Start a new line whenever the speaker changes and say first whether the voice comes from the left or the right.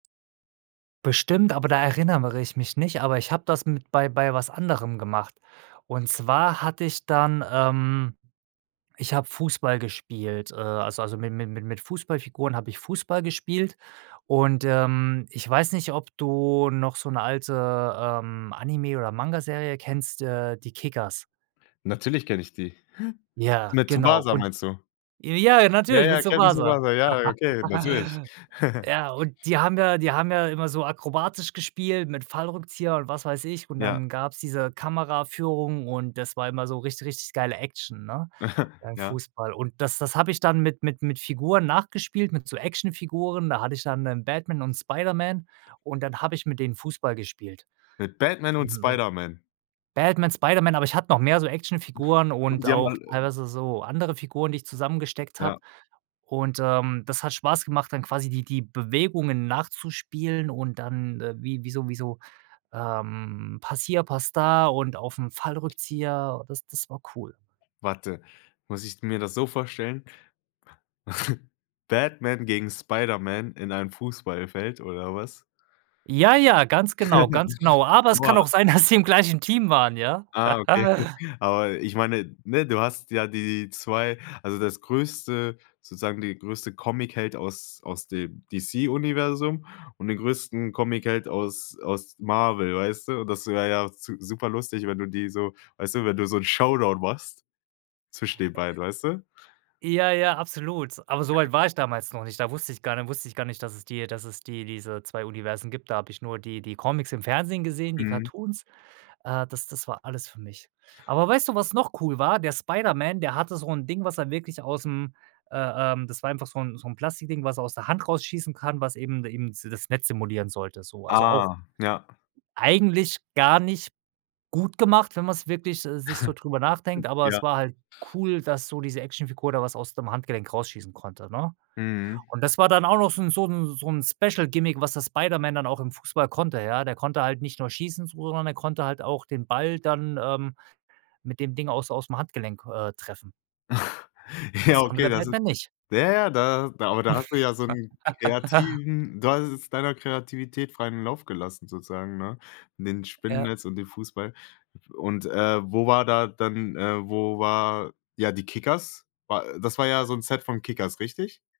right: Bestimmt, aber da erinnere ich mich nicht, aber ich habe das mit bei bei was anderem gemacht. Und zwar hatte ich dann, ähm ich habe Fußball gespielt, äh also also mi mi mi mit Fußballfiguren habe ich Fußball gespielt. Und, ähm, ich weiß nicht, ob du noch so 'ne alte, ähm, Anime oder Mangaserie kennst, äh, die Kickers.
left: Natürlich kenne ich die.
right: Ja,
left: Mit
right: genau
left: Tsubasa
right: und
left: meinst du?
right: ja,
left: Ja,
right: natürlich mit
left: ja, kenne
right: Tsubasa.
left: Tsubasa, ja, äh, okay, natürlich.
right: Ja, und die haben ja die haben ja immer so akrobatisch gespielt mit Fallrückzieher und was weiß ich und
left: Ja.
right: dann gab's diese Kameraführung und das war immer so richt richtig geile Action, ne, beim
left: Ja.
right: Fußball. Und das das habe ich dann mit mit mit Figuren nachgespielt mit so Actionfiguren, da hatte ich dann, ähm, Batman und Spider-Man und dann habe ich mit denen Fußball gespielt.
left: Mit Batman und Spider-Man.
right: Batman, Spider-Man. Aber ich hatte noch mehr so Actionfiguren
left: Und
right: und
left: die haben
right: auch
left: alle
right: teilweise so andere Figuren, die ich zusammengesteckt habe.
left: Ja.
right: Und, ähm, das hat Spaß gemacht, dann quasi die die Bewegungen nachzuspielen und dann, äh, wie wie so wie so, ähm Pass hier, Pass da und auf 'n Fallrückzieher, das das war cool.
left: Warte, muss ich mir das so vorstellen Batman gegen Spider-Man in einem Fußballfeld oder was?
right: Ja, ja, ganz genau ganz genau. Aber es kann
left: Boah.
right: auch sein, dass sie im gleichen Team waren, ja?
left: Ah, okay aber ich meine ne, du hast ja die 2 also das größte sozusagen die größte Comicheld aus aus dem DC Universum und den größten Comicheld aus aus Marvel, weißt du? Und das wäre ja zu super lustig, wenn du die so weißt du, wenn du so 'n Showdown machst zwischen den
right: Äh
left: beiden, weißt du?
right: Ja, ja, absolut. Aber so weit war ich damals noch nicht. Da wusste ich gar nicht wusste ich gar nicht, dass es die dass es die diese 2 Universen gibt. Da habe ich nur die die Comics im Fernsehen gesehen die
left: Mhm.
right: Cartoons. Äh, das das war alles für mich. Aber weißt du, was noch cool war? Der Spiderman, der hatte so 'n Ding, was er wirklich ausm, äh, ähm das war einfach so 'n so 'n Plastikding, was er aus der Hand rausschießen kann, was eben de eben das Netz simulieren sollte so. Also auch
left: Ah, ja.
right: eigentlich gar nicht gut gemacht, wenn man's wirklich s sich so drüber nachdenkt, aber
left: Ja.
right: es war halt cool, dass so diese Actionfigur da was aus dem Handgelenk rausschießen konnte, ne?
left: Mhm.
right: Und das war dann auch noch so 'n so 'n so 'n Special Gimmick, was das Spider-Man dann auch im Fußball konnte, ja. Der konnte halt nicht nur schießen, so sondern er konnte halt auch den Ball dann, ähm, mit dem Ding aus ausm Handgelenk, äh, treffen.
left: Ja,
right: Das konnte
left: okay,
right: der
left: das ist
right: Batman nicht.
left: ja, ja, da da aber da hast du ja so 'n kreativen du hast es deiner Kreativität freien Lauf gelassen sozusagen, ne? In den
right: Ja.
left: Spinnennetz und den Fußball. Und, äh, wo war da dann äh, wo war, ja, die Kickers? War das war ja so 'n Set von Kickers, richtig?